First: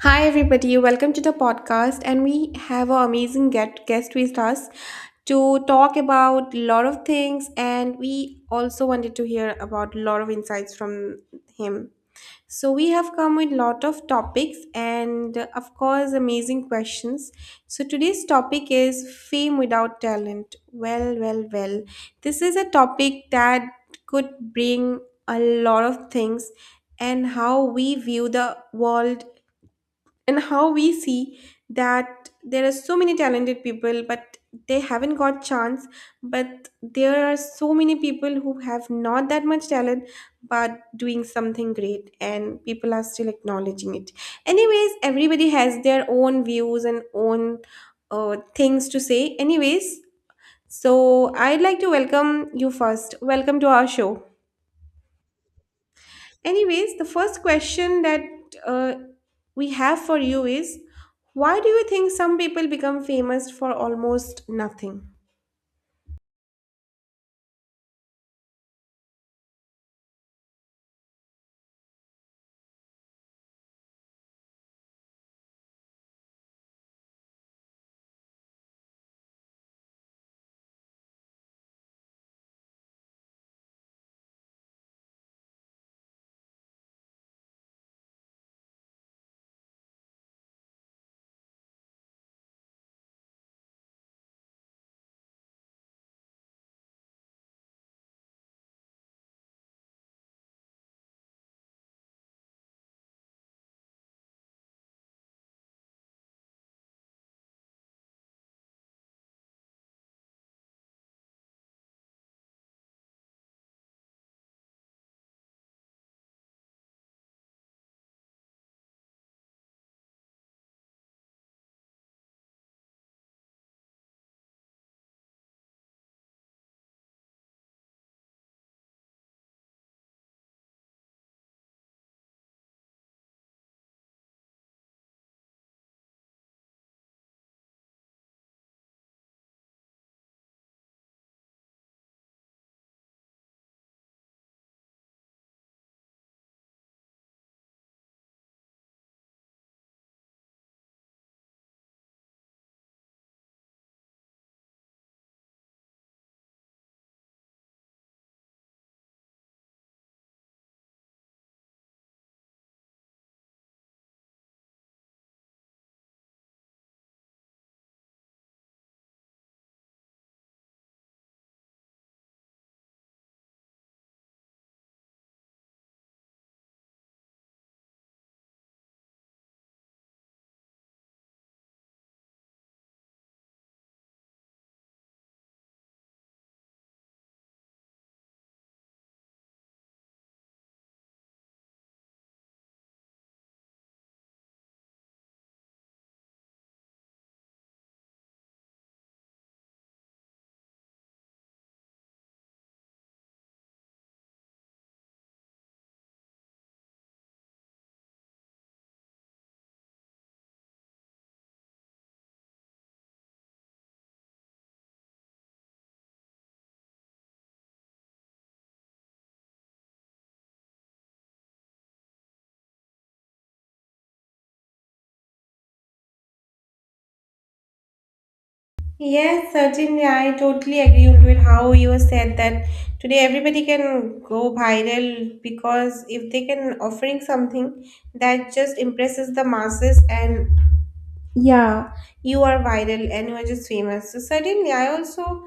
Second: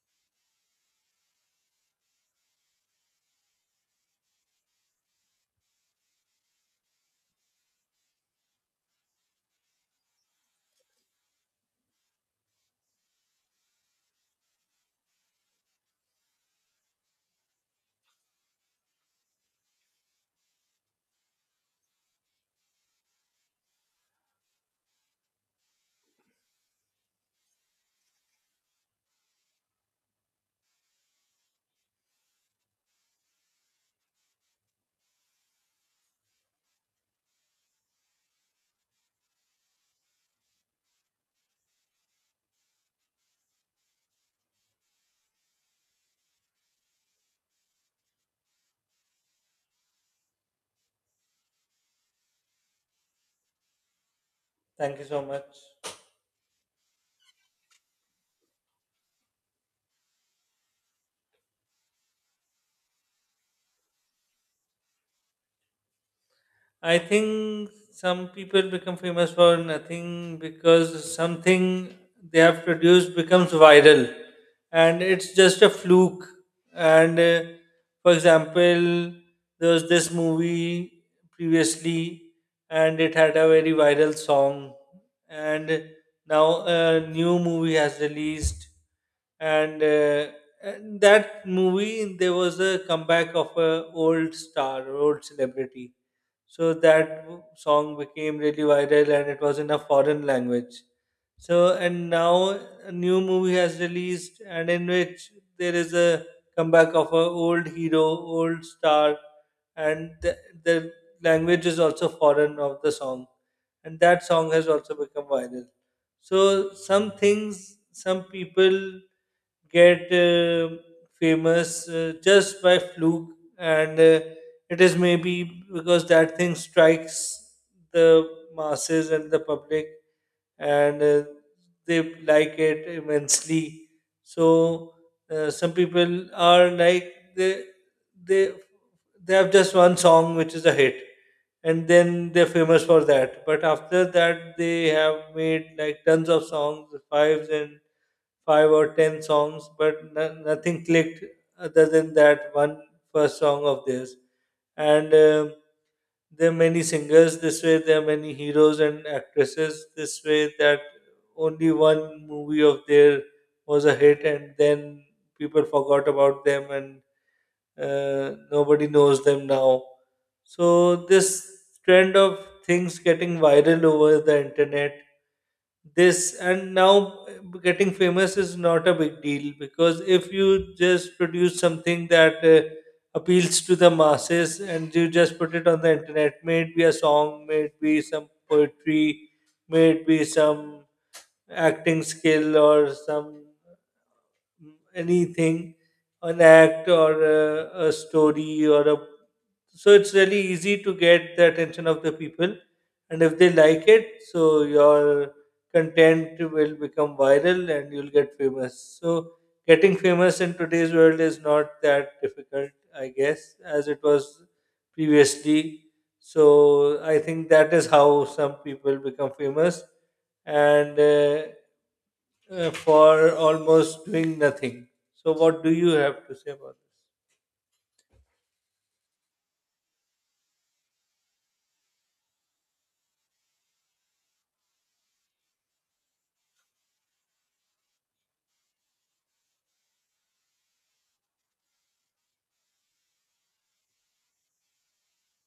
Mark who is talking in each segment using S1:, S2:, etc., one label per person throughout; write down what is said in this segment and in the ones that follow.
S1: Hi, everybody. Welcome to the podcast. And we have an amazing guest with us to talk about a lot of things. And we also wanted to hear about a lot of insights from him. So we have come with lot of topics and, of course, amazing questions. So today's topic is fame without talent. Well, well, well. This is a topic that could bring a lot of things and how we view the world and how we see that there are so many talented people, but they haven't got chance. But there are so many people who have not that much talent but doing something great, and people are still acknowledging it. Anyways, everybody has their own views and own things to say. Anyways, so I'd like to welcome you first. Welcome to our show.
S2: Thank you so much.
S1: Anyways, the first question that uh, we have for you is, why do you think some people become famous for almost nothing?
S2: I think some people become famous for nothing because something they have produced becomes viral and it's just a fluke. And For example, there was this movie previously and it had a very viral song, and now a new movie has released, and uh, and that movie there was a comeback of a old star or old celebrity, so that song became really viral and it was in a foreign language. And now a new movie has released, and in which there is a comeback of an old hero, old star, and the language is also foreign of the song. And that song has also become viral. So, some things, some people get famous just by fluke, and it is maybe because that thing strikes the masses and the public, and they like it immensely. So some people are like they they have just one song which is a hit and then they're famous for that, but after that they have made like tons of songs five or ten songs, but nothing clicked other than that one first song of theirs. And There are many singers this way, there are many heroes and actresses this way, that only one movie of theirs was a hit, and then people forgot about them and nobody knows them now. So, this trend of things getting viral over the internet this and now getting famous is not a big deal, because if you just produce something that appeals to the masses and you just put it on the internet, may it be a song, may it be some poetry, may it be some acting skill or some anything, an act or a story or a. So it's really easy to get the attention of the people, and if they like it, so your content will become viral and you'll get famous. So getting famous in today's world is not that difficult, I guess, as it was previously. So I think that is how some people become famous, and for almost doing nothing. So, what do you have to say about this?
S1: Yes, certainly. I totally agree with how you said that today everybody can go viral because if they can offering something that just impresses the masses and yeah, you are viral and you are just famous. So certainly, I also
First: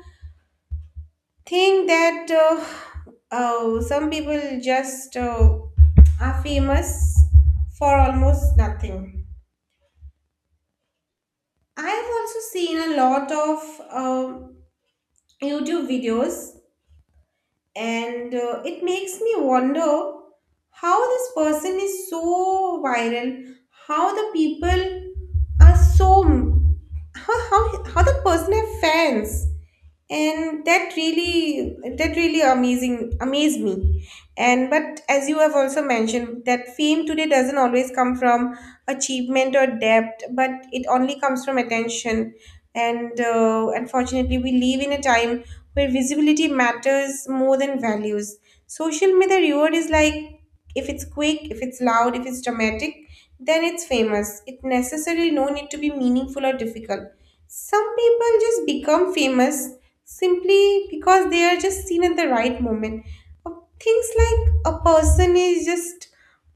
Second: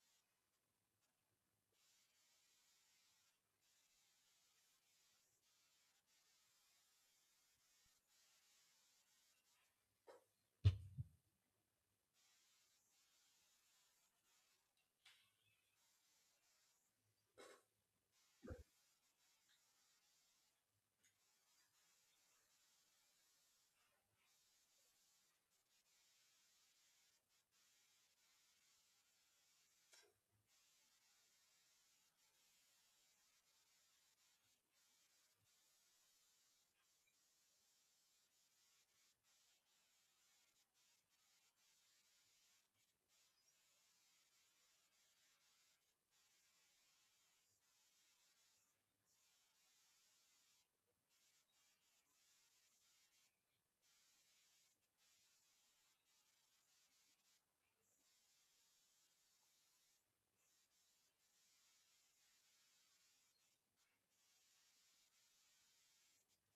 S1: think that oh, some people just are famous for almost nothing. I have also seen a lot of um YouTube videos, and it makes me wonder how this person is so viral, how the people are so, how the person have fans, and that really, that really amazing amazed me. And but as you have also mentioned that fame today doesn't always come from achievement or depth, but it only comes from attention. And unfortunately, we live in a time where visibility matters more than values. Social media reward is like, if it's quick, if it's loud, if it's dramatic, then it's famous. It necessarily no need to be meaningful or difficult. Some people just become famous simply because they are just seen at the right moment. Uh, Things like a person is just,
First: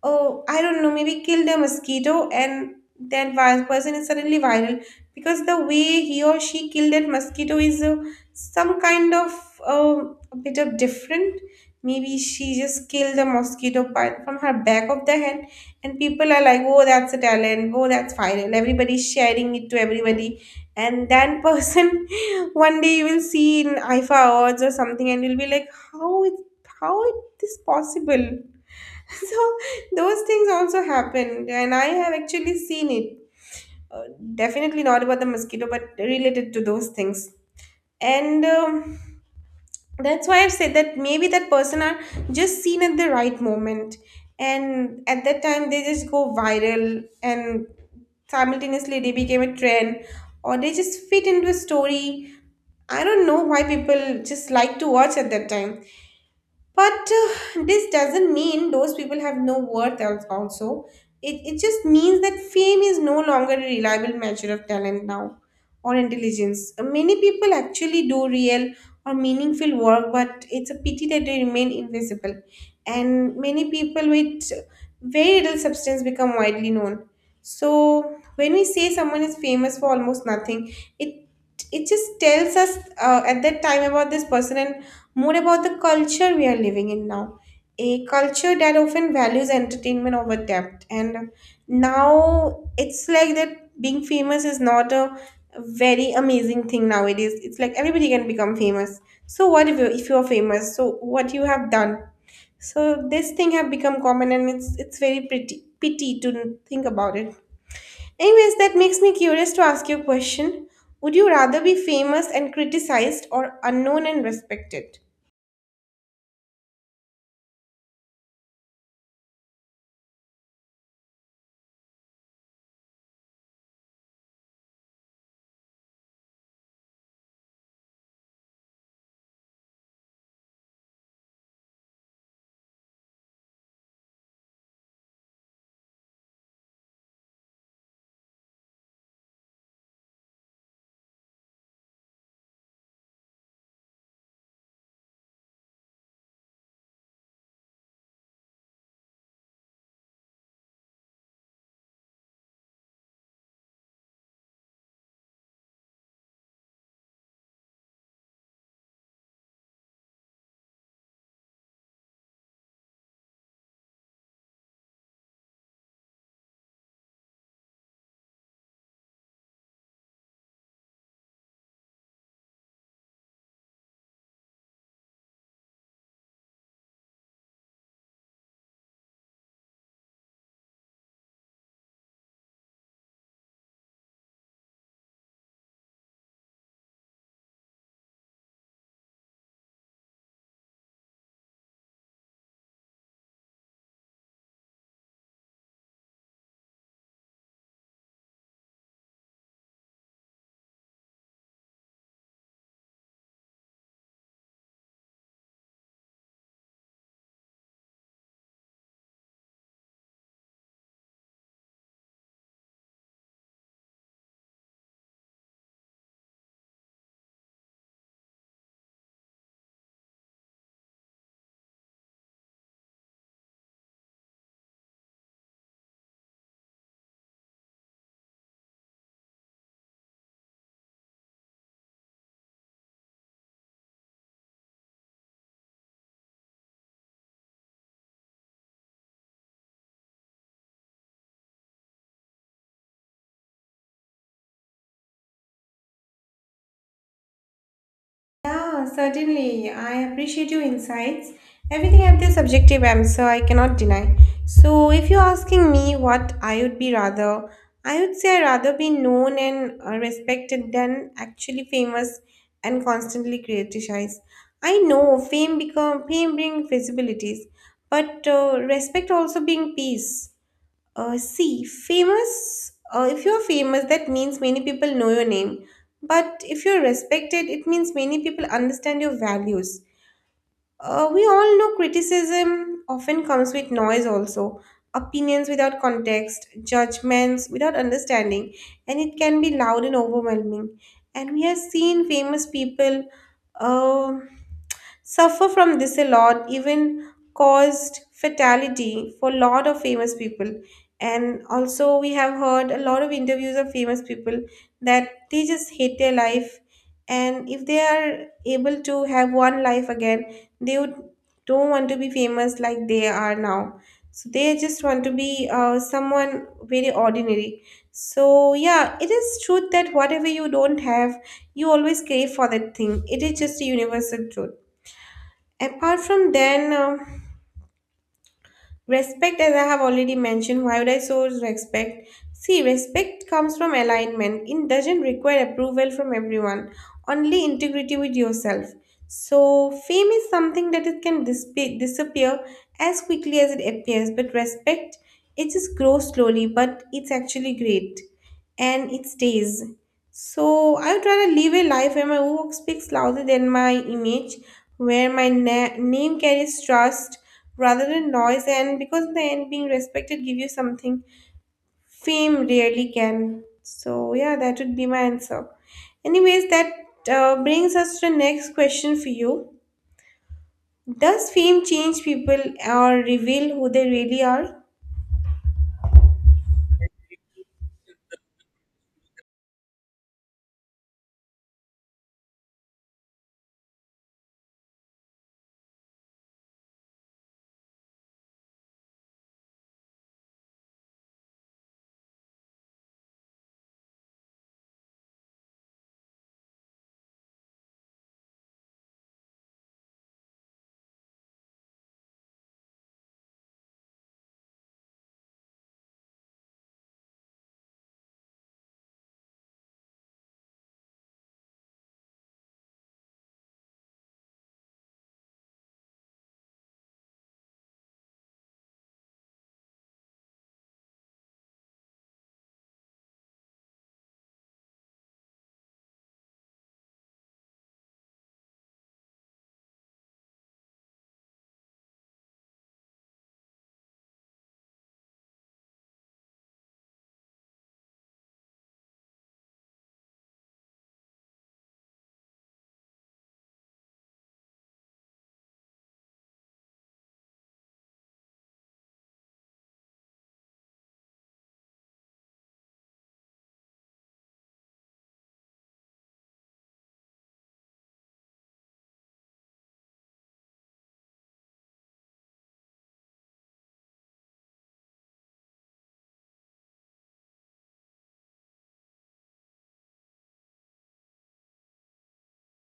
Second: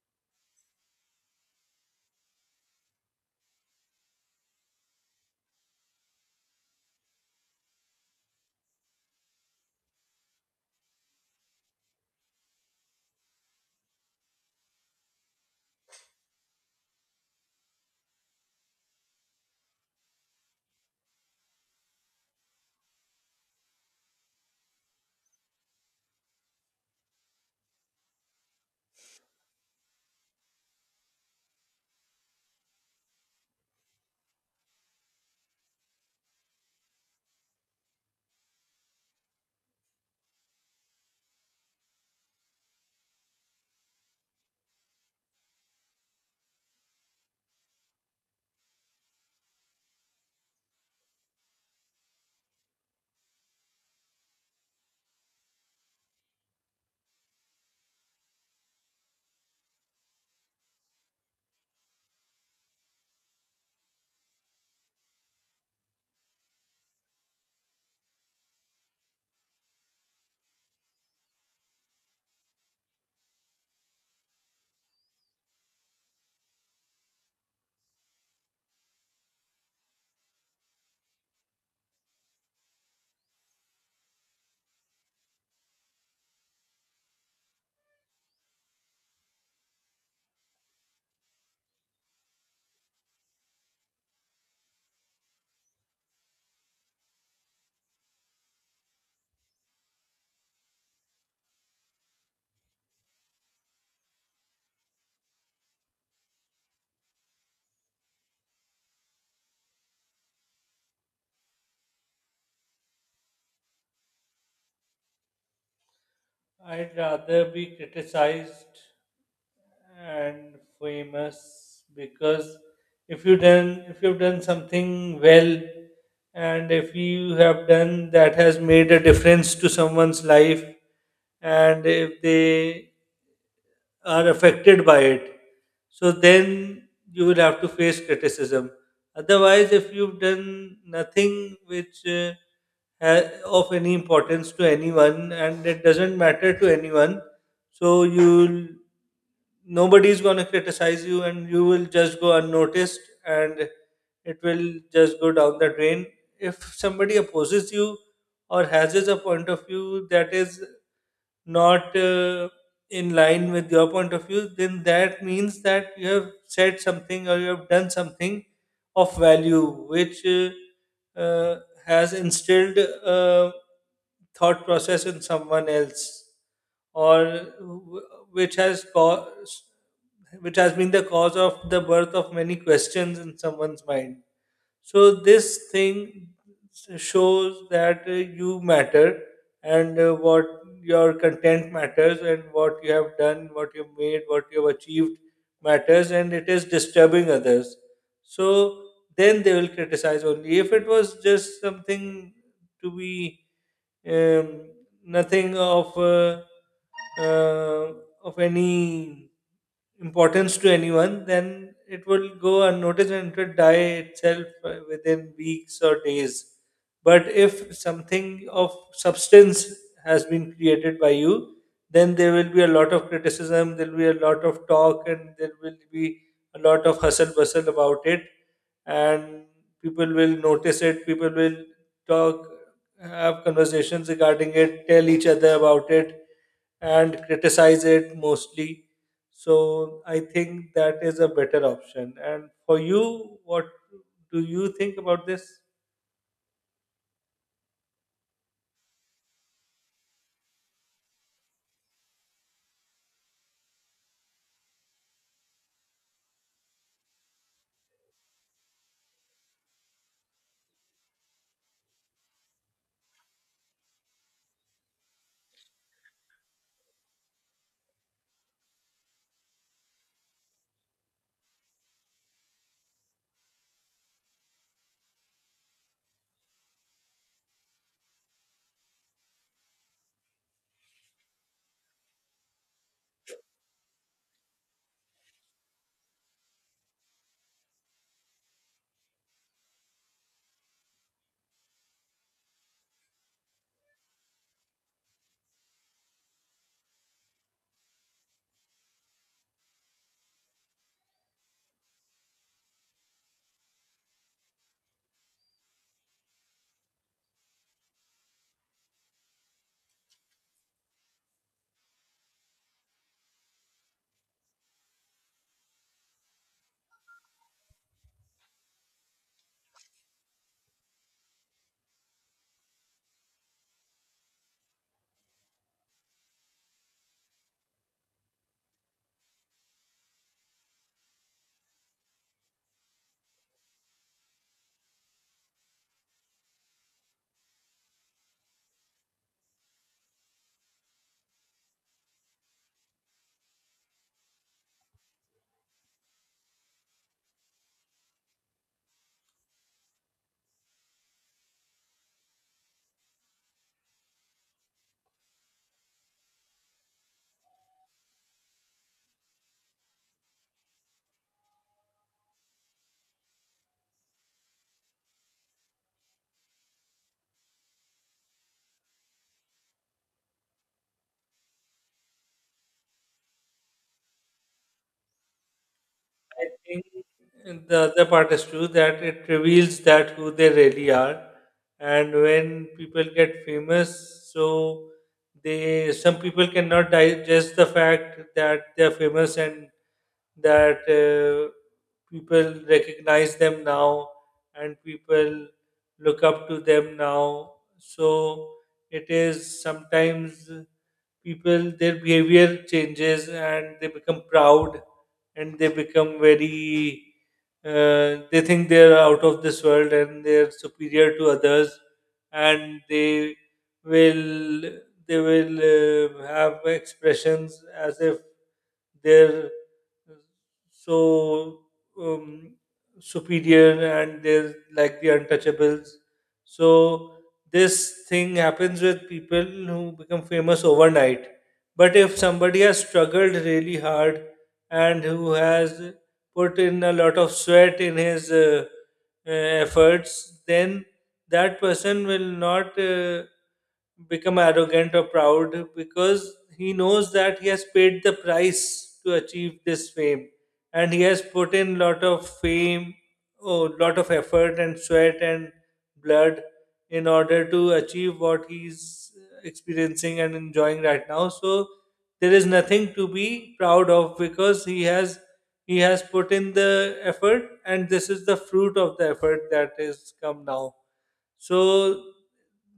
S1: oh, I don't know, maybe killed a mosquito, and that person is suddenly viral because the way he or she killed that mosquito is some kind of uh, a bit of different. Maybe she just killed the mosquito by, from her back of the hand, and people are like, oh, that's a talent, oh, that's viral. Everybody's sharing it to everybody, and that person one day you will see in IFA awards or something, and you'll be like, how it, how is this possible? So those things also happened, and I have actually seen it. Uh, Definitely not about the mosquito, but related to those things. And that's why I've said that maybe that person are just seen at the right moment. And at that time, they just go viral, and simultaneously they became a trend, or they just fit into a story. I don't know why people just like to watch at that time. But this doesn't mean those people have no worth also. It just means that fame is no longer a reliable measure of talent now or intelligence. Many people actually do real or meaningful work, but it's a pity that they remain invisible. And many people with very little substance become widely known. So when we say someone is famous for almost nothing, it it just tells us at that time about this person and more about the culture we are living in now. A culture that often values entertainment over depth. And now it's like that being famous is not a very amazing thing nowadays. It's like everybody can become famous. So what if you are famous? So what you have done? So this thing have become common, and it's very pretty pity to think about it. Anyways, that makes me curious to ask you a question. Would you rather be famous and criticized or unknown and respected?
S2: I'd rather be criticized and famous, because if you've done something well, and if you have done that has made a difference to someone's life, and if they are affected by it. So then you will have to face criticism. Otherwise, if you've done nothing which of any importance to anyone and it doesn't matter to anyone, so you'll nobody's going to criticize you and you will just go unnoticed, and it will just go down the drain. If somebody opposes you or has a point of view that is not in line with your point of view, then that means that you have said something or you have done something of value, which uh, has instilled a thought process in someone else, or w- which has caused, which has been the cause of the birth of many questions in someone's mind. So this thing shows that you matter, and what your content matters and what you have done, what you've made, what you've achieved matters, and it is disturbing others. So then they will criticize only. If it was just something to be um, nothing of uh, of any importance to anyone, then it will go unnoticed and it will die itself within weeks or days. But if something of substance has been created by you, then there will be a lot of criticism, there will be a lot of talk, and there will be a lot of hustle bustle about it. And people will notice it, people will talk, have conversations regarding it, tell each other about it, and criticize it mostly. So I think that is a better option. And for you, what do you think about this?
S1: Yeah, certainly. I appreciate your insights. Everything has their subjective end, so I cannot deny. So, if you're asking me what I would be rather, I would say I'd rather be known and respected than actually famous and constantly criticized. I know fame become fame bring visibilities, but respect also bring peace. See, famous, if you're famous, that means many people know your name. But if you're respected, it means many people understand your values. We all know criticism often comes with noise, also. Opinions without context, judgments without understanding, and it can be loud and overwhelming. And we have seen famous people. Uh, Suffer from this a lot, even caused fatality for a lot of famous people. And also we have heard a lot of interviews of famous people that they just hate their life, and if they are able to have one life again, they would don't want to be famous like they are now. So they just want to be someone very ordinary. So yeah, it is truth that whatever you don't have, you always crave for that thing. It is just a universal truth. Apart from then, respect, as I have already mentioned, why would I so respect? See, respect comes from alignment. It doesn't require approval from everyone, only integrity with yourself. So, fame is something that it can disappear as quickly as it appears, but respect, it just grows slowly, but it's actually great, and it stays. So, I would rather live a life where my work speaks louder than my image, where my name carries trust rather than noise, and because in the end being respected give you something fame rarely can. So yeah, that would be my answer. Anyways, that brings us to the next question for you. Does fame change people or reveal who they really are?
S2: I think the other part is true, that it reveals that who they really are, and when people get famous, so they some people cannot digest the fact that they are famous and that people recognize them now and people look up to them now. So it is sometimes people their behavior changes and they become proud, and they become very they think they are out of this world and they are superior to others, and will they will have expressions as if they're so um, superior and they're like the untouchables. So this thing happens with people who become famous overnight, but if somebody has struggled really hard and who has put in a lot of sweat in his efforts, then that person will not become arrogant or proud, because he knows that he has paid the price to achieve this fame, and he has put in lot of fame, oh, lot of effort and sweat and blood in order to achieve what he's experiencing and enjoying right now. So there is nothing to be proud of, because he has put in the effort and this is the fruit of the effort that has come now. So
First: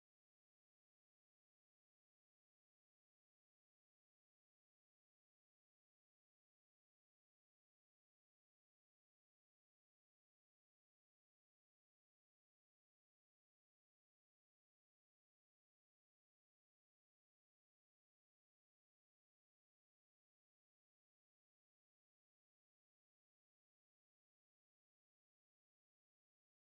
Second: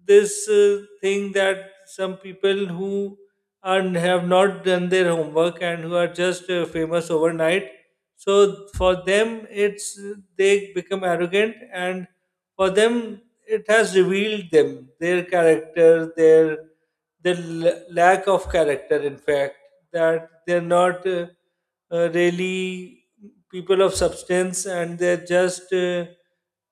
S2: this thing that some people who have not done their homework and who are just famous overnight, so for them it's they become arrogant, and for them it has revealed them their character, their the lack of character. In fact, that they're not really people of substance, and they're just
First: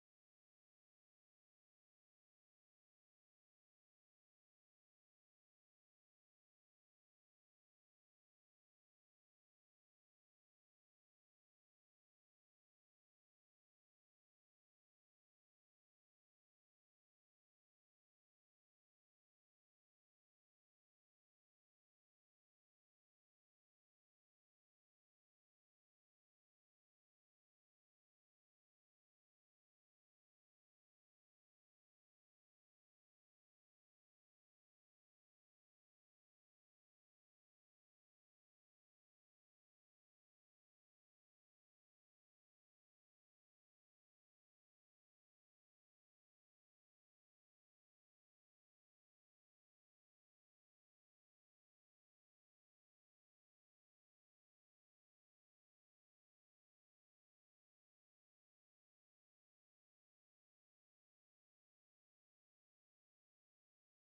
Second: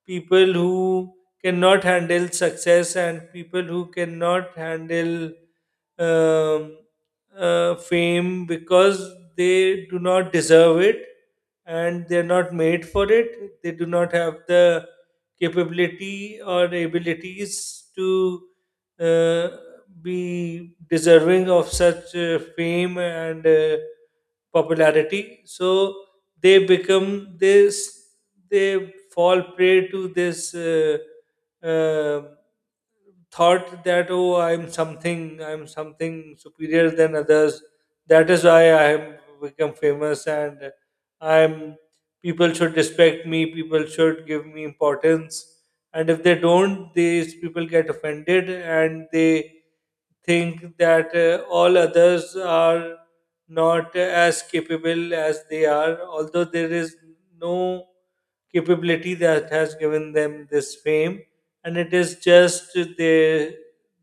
S2: people who cannot handle success and people who cannot handle um, fame, because they do not deserve it and they're not made for it. They do not have the capability or abilities to uh, be deserving of such fame and popularity. So they become this, they fall prey to this. Uh, Thought that oh, I'm something, I'm something superior than others, that is why I have become famous, and I'm people should respect me, people should give me importance, and if they don't, these people get offended, and they think that all others are not as capable as they are, although there is no capability that has given them this fame, and it is just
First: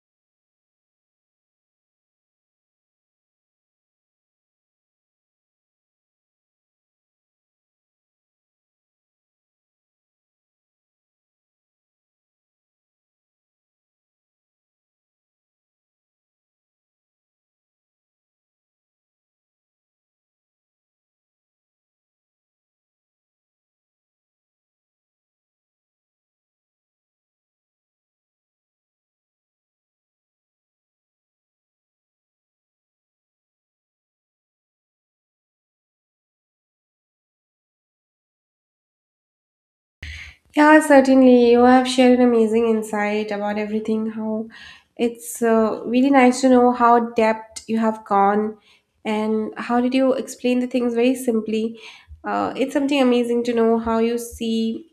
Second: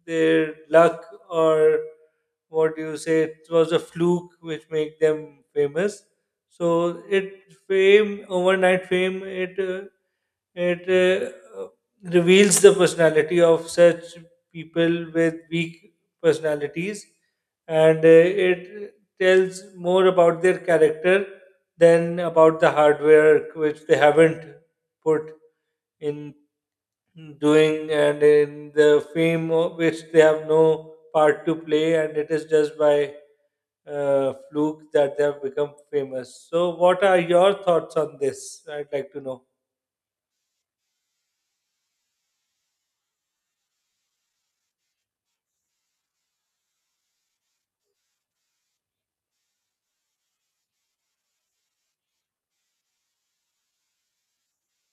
S2: their luck, or what do you say? It was a fluke which made them famous. So it fame overnight fame it it uh, reveals the personality of such people with weak personalities, and it tells more about their character then about the hardware which they haven't put in doing, and in the fame of which they have no part to play, and it is just by fluke that they have become famous. So what are your thoughts on this? I'd like to know.
S1: Yeah, certainly. You have shared an amazing insight about everything. How it's really nice to know how depth you have gone and how did you explain the things very simply. It's something amazing to know how you see,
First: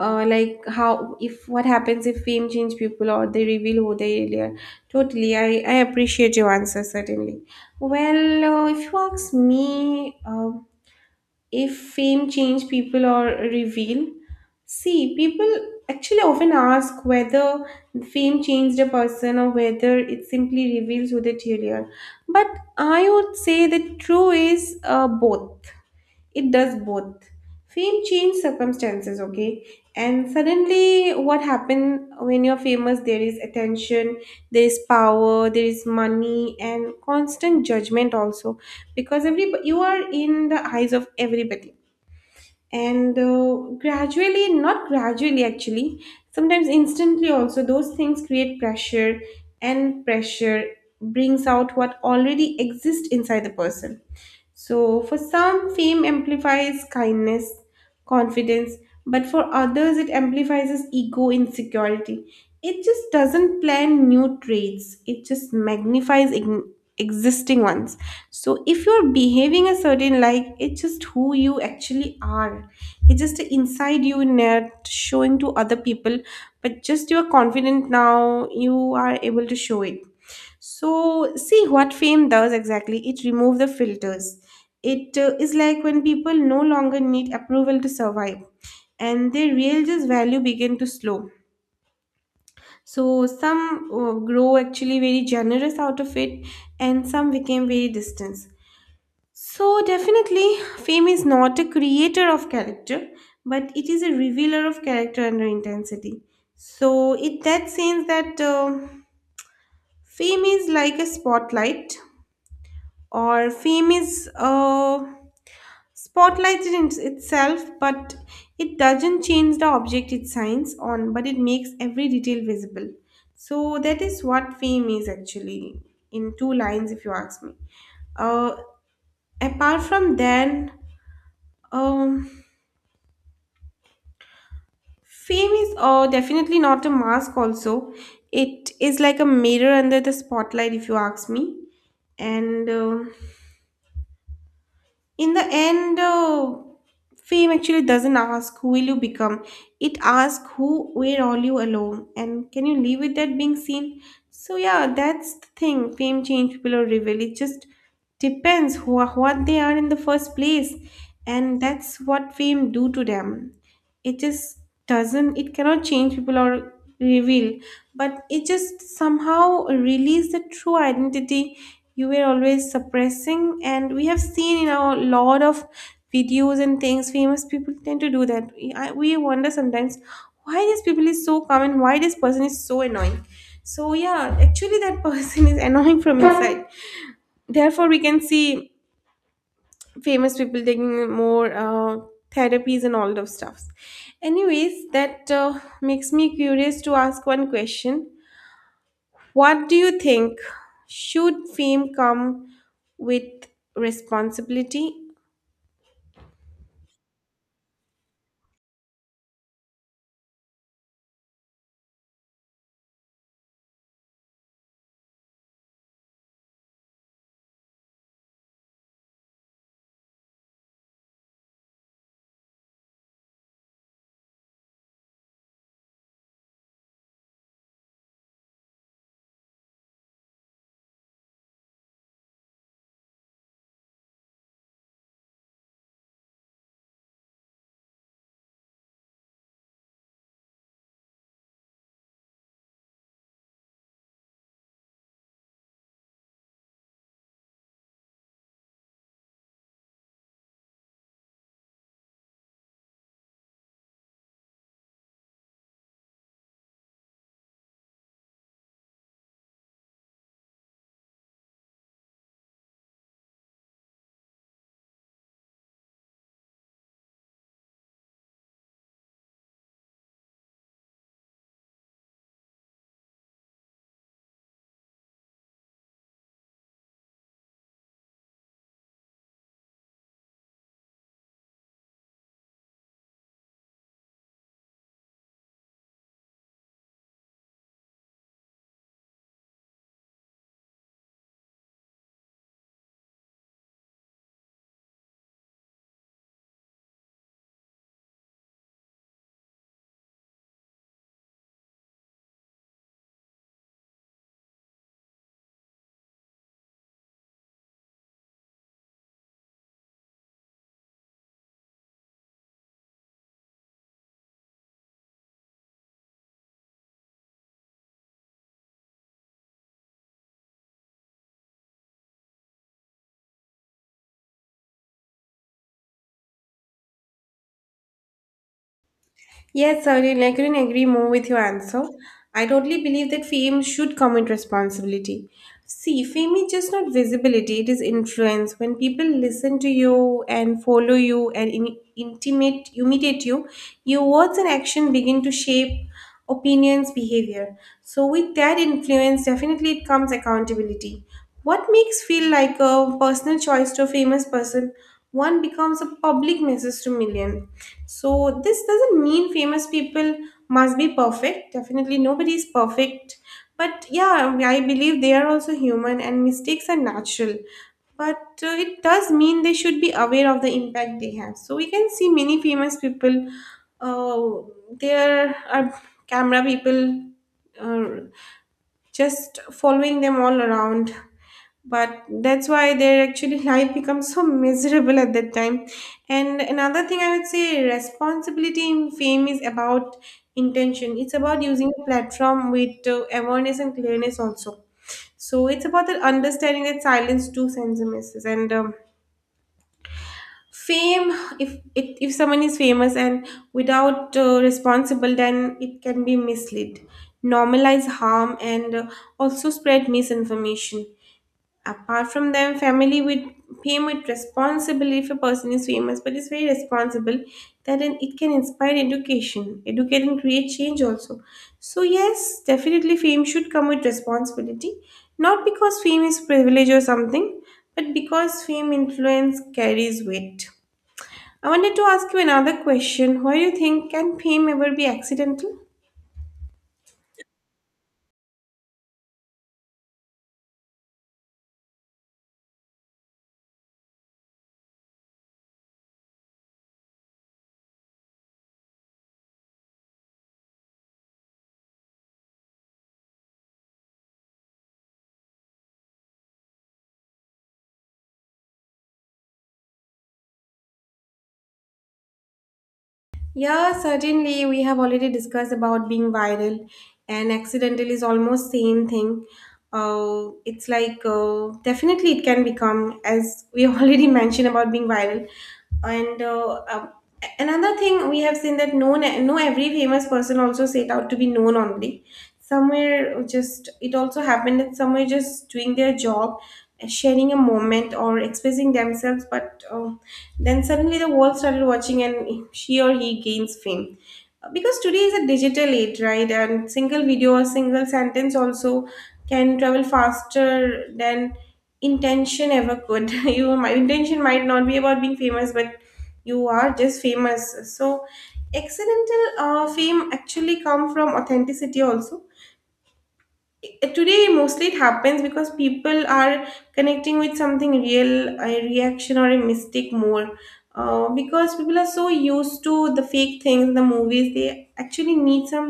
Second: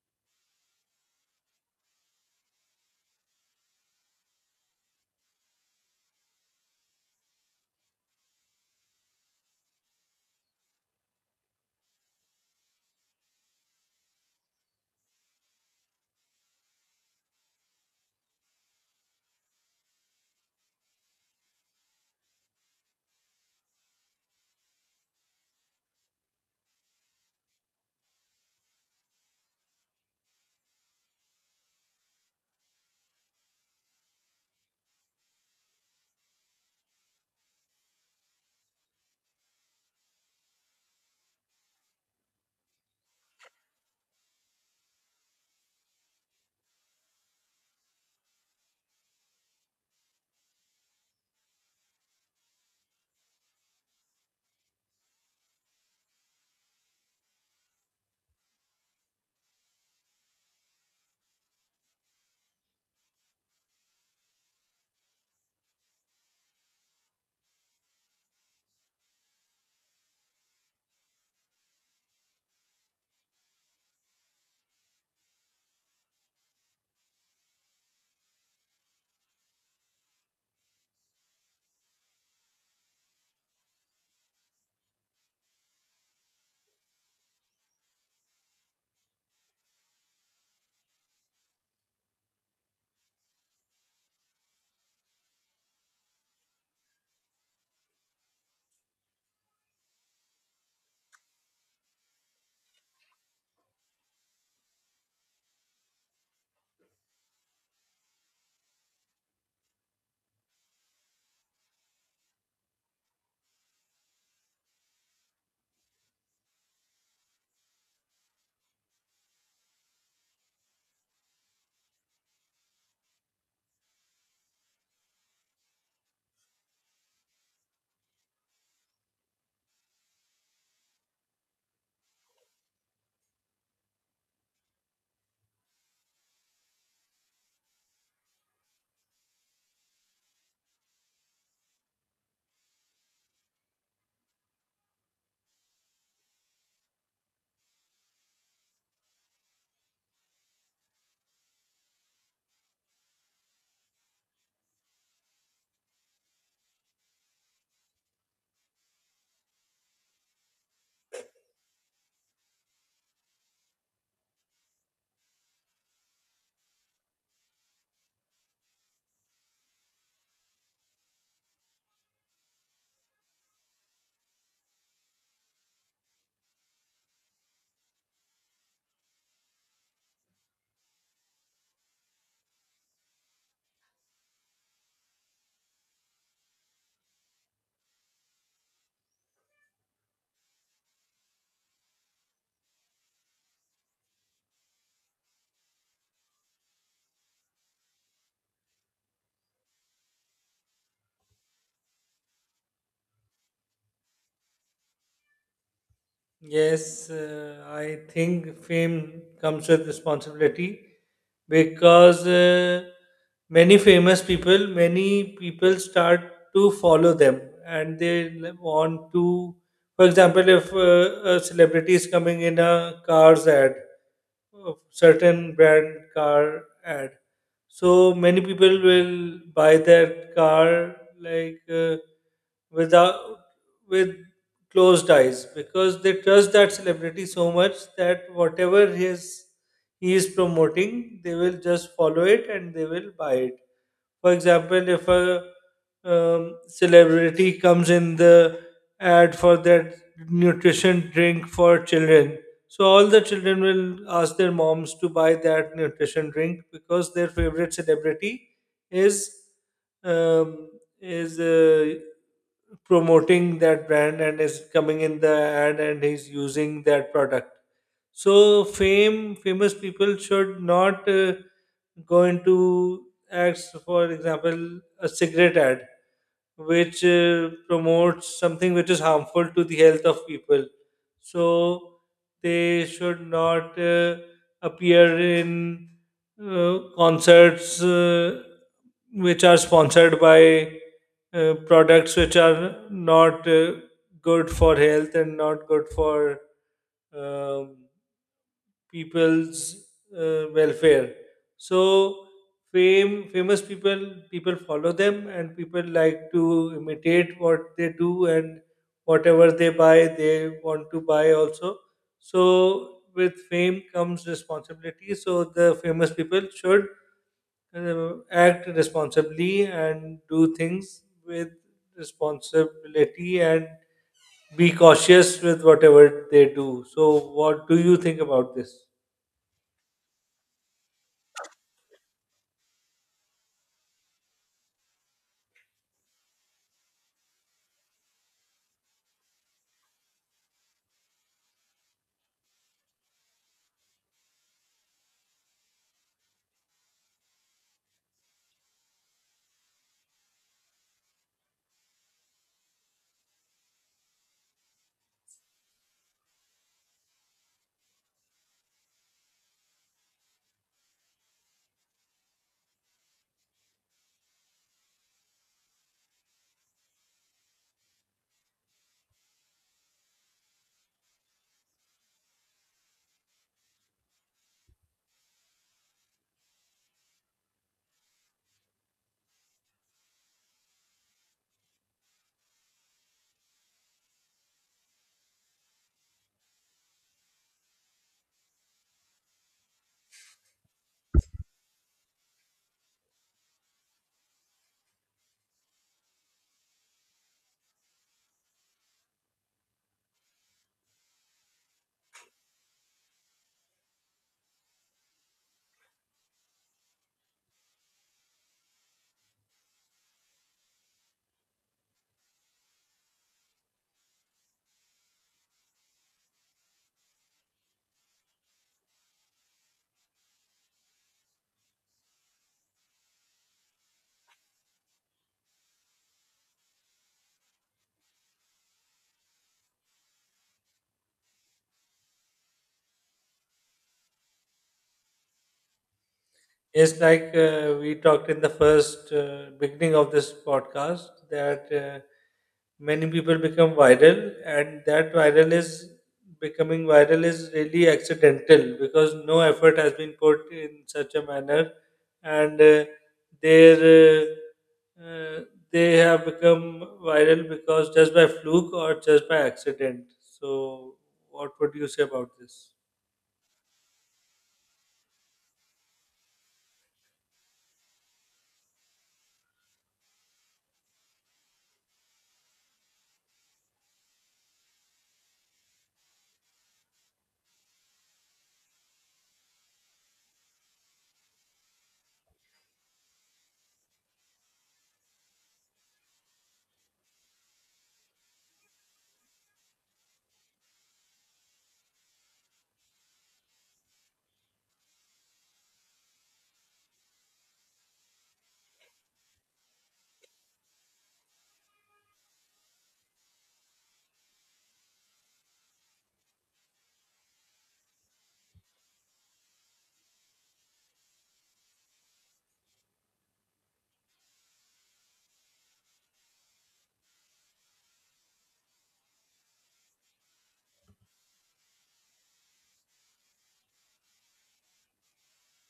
S1: like how if what happens if fame change people or they reveal who they really are. Totally I appreciate your answer certainly. Well, if you ask me, if fame change people or reveal, see people actually often ask whether fame changed a person or whether it simply reveals who they truly are. But I would say the true is both. It does both. Fame changes circumstances, okay? And suddenly, what happened when you're famous? There is attention, there is power, there is money, and constant judgment also, because every you are in the eyes of everybody. And gradually, not gradually actually, sometimes instantly also, those things create pressure, and pressure brings out what already exists inside the person. So, for some, fame amplifies kindness, confidence, but for others, it amplifies ego insecurity. It just doesn't plan new traits, it just magnifies ign existing ones. So, if you're behaving a certain like, it's just who you actually are. It's just inside you, not showing to other people, but just you are confident now, you are able to show it. So, see what fame does exactly. It removes the filters. It is like when people no longer need approval to survive, and their real just value begin to slow. So, some grow actually very generous out of it, and some became very distant. So, definitely, fame is not a creator of character, but it is a revealer of character under intensity. So, it that sense that fame is like a spotlight, or fame is spotlighted in itself, but it doesn't change the object it shines on, but it makes every detail visible. So that is what fame is actually, in two lines if you ask me. uh, Apart from then, um, fame is definitely not a mask also. It is like a mirror under the spotlight, if you ask me. And in the end, fame actually doesn't ask who will you become. It asks who, where are you alone, and can you live with that being seen? So yeah, that's the thing. Fame change people or reveal, it just depends who are, what they are in the first place, and that's what fame do to them. It just doesn't, it cannot change people or reveal, but it just somehow release the true identity you were always suppressing. And we have seen in our lot of videos and things famous people tend to do, that we wonder sometimes why this people is so common, why this person is so annoying. So yeah, actually that person is annoying from inside. Therefore we can see famous people taking more therapies and all those stuffs. Anyways, that makes me curious to ask one question. What do you think? Should fame come with responsibility?
S2: Yes, I think fame comes with responsibility, because many famous people, many people start to follow them, and they want to. For example, if a celebrity is coming in a car's ad, a certain brand car ad, so many people will buy that car like without with closed eyes, because they trust that celebrity so much that whatever his he is promoting, they will just follow it and they will buy it. For example, if a celebrity comes in the ad for that nutrition drink for children, so all the children will ask their moms to buy that nutrition drink, because their favorite celebrity is um, is uh, promoting that brand and is coming in the ad and he's using that product. So fame, famous people should not go into acts, for example, a cigarette ad, which promotes something which is harmful to the health of people. So they should not appear in concerts which are sponsored by products which are not good for health and not good for um, people's welfare. So fame famous people, people follow them and people like to imitate what they do, and whatever they buy they want to buy also. So with fame comes responsibility, so the famous people should act responsibly and do things with responsibility and be cautious with whatever they do. So what do you think about this?
S1: Yes, certainly. I couldn't agree more with your answer. I totally believe that fame should come with responsibility. See, fame is just not visibility, it is influence. When people listen to you and follow you and imitate you, your words and action begin to shape opinions, behavior. So, with that influence, definitely it comes accountability. What makes feel like a personal choice to a famous person? One becomes a public message to millions, so this doesn't mean famous people must be perfect. Definitely nobody is perfect. But yeah, I believe they are also human and mistakes are natural. But it does mean they should be aware of the impact they have. So we can see many famous people. Uh, there are camera people, uh, just following them all around, but that's why their actually life becomes so miserable at that time. And another thing I would say, responsibility in fame is about intention. It's about using a platform with awareness and clearness also. So it's about the understanding that silence too sends a message. And fame, if someone is famous and without responsible, then it can be mislead, normalize harm, and also spread misinformation. Apart from them, family with fame, with responsibility, if a person is famous but is very responsible, that then it can inspire education, educate and create change also. So yes, definitely fame should come with responsibility, not because fame is privilege or something, but because fame influence carries weight. I wanted to ask you another question. Why do you think can fame ever be accidental?
S2: It's like we talked in the first beginning of this podcast that many people become viral, and that viral is becoming viral is really accidental, because no effort has been put in such a manner, and their uh, they have become viral because just by fluke or just by accident. So, what would you say about this?
S1: Yeah, certainly. We have already discussed about being viral, and accidental is almost same thing. It's like definitely it can become, as we already mentioned about being viral. And another thing we have seen, that no, every famous person also set out to be known only. Somewhere just it also happened that somewhere just doing their job, sharing a moment or expressing themselves, but. Then suddenly the world started watching, and she or he gains fame. Because today is a digital age, right? And single video or single sentence also can travel faster than intention ever could. You, my intention might not be about being famous, but you are just famous. So, accidental fame actually come from authenticity also. Today mostly it happens because people are connecting with something real, a reaction or a mistake more, because people are so used to the fake things, the movies, they actually need some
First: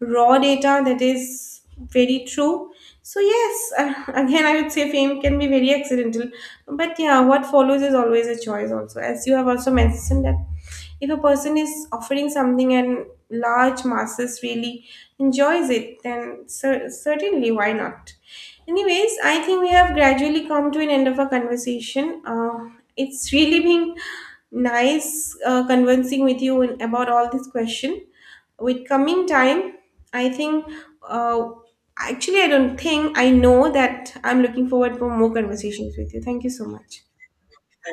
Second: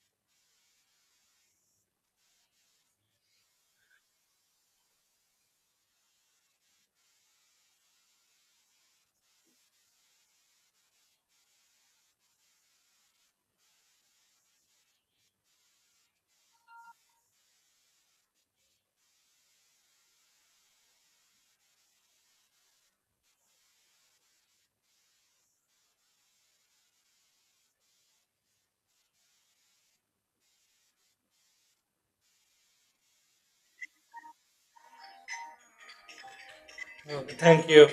S1: raw data that is very true. So yes, again I would say fame can be very accidental, but yeah, what follows is always a choice also, as you have also mentioned, that if a person is offering something and large masses really enjoys it, then certainly why not? Anyways, I think we have gradually come to an end of our conversation. It's really been nice conversing with you about all this question. With coming time, I think, uh, actually, I don't think, I know that I'm looking forward for more conversations with you. Thank you so much.
S2: Okay, thank you.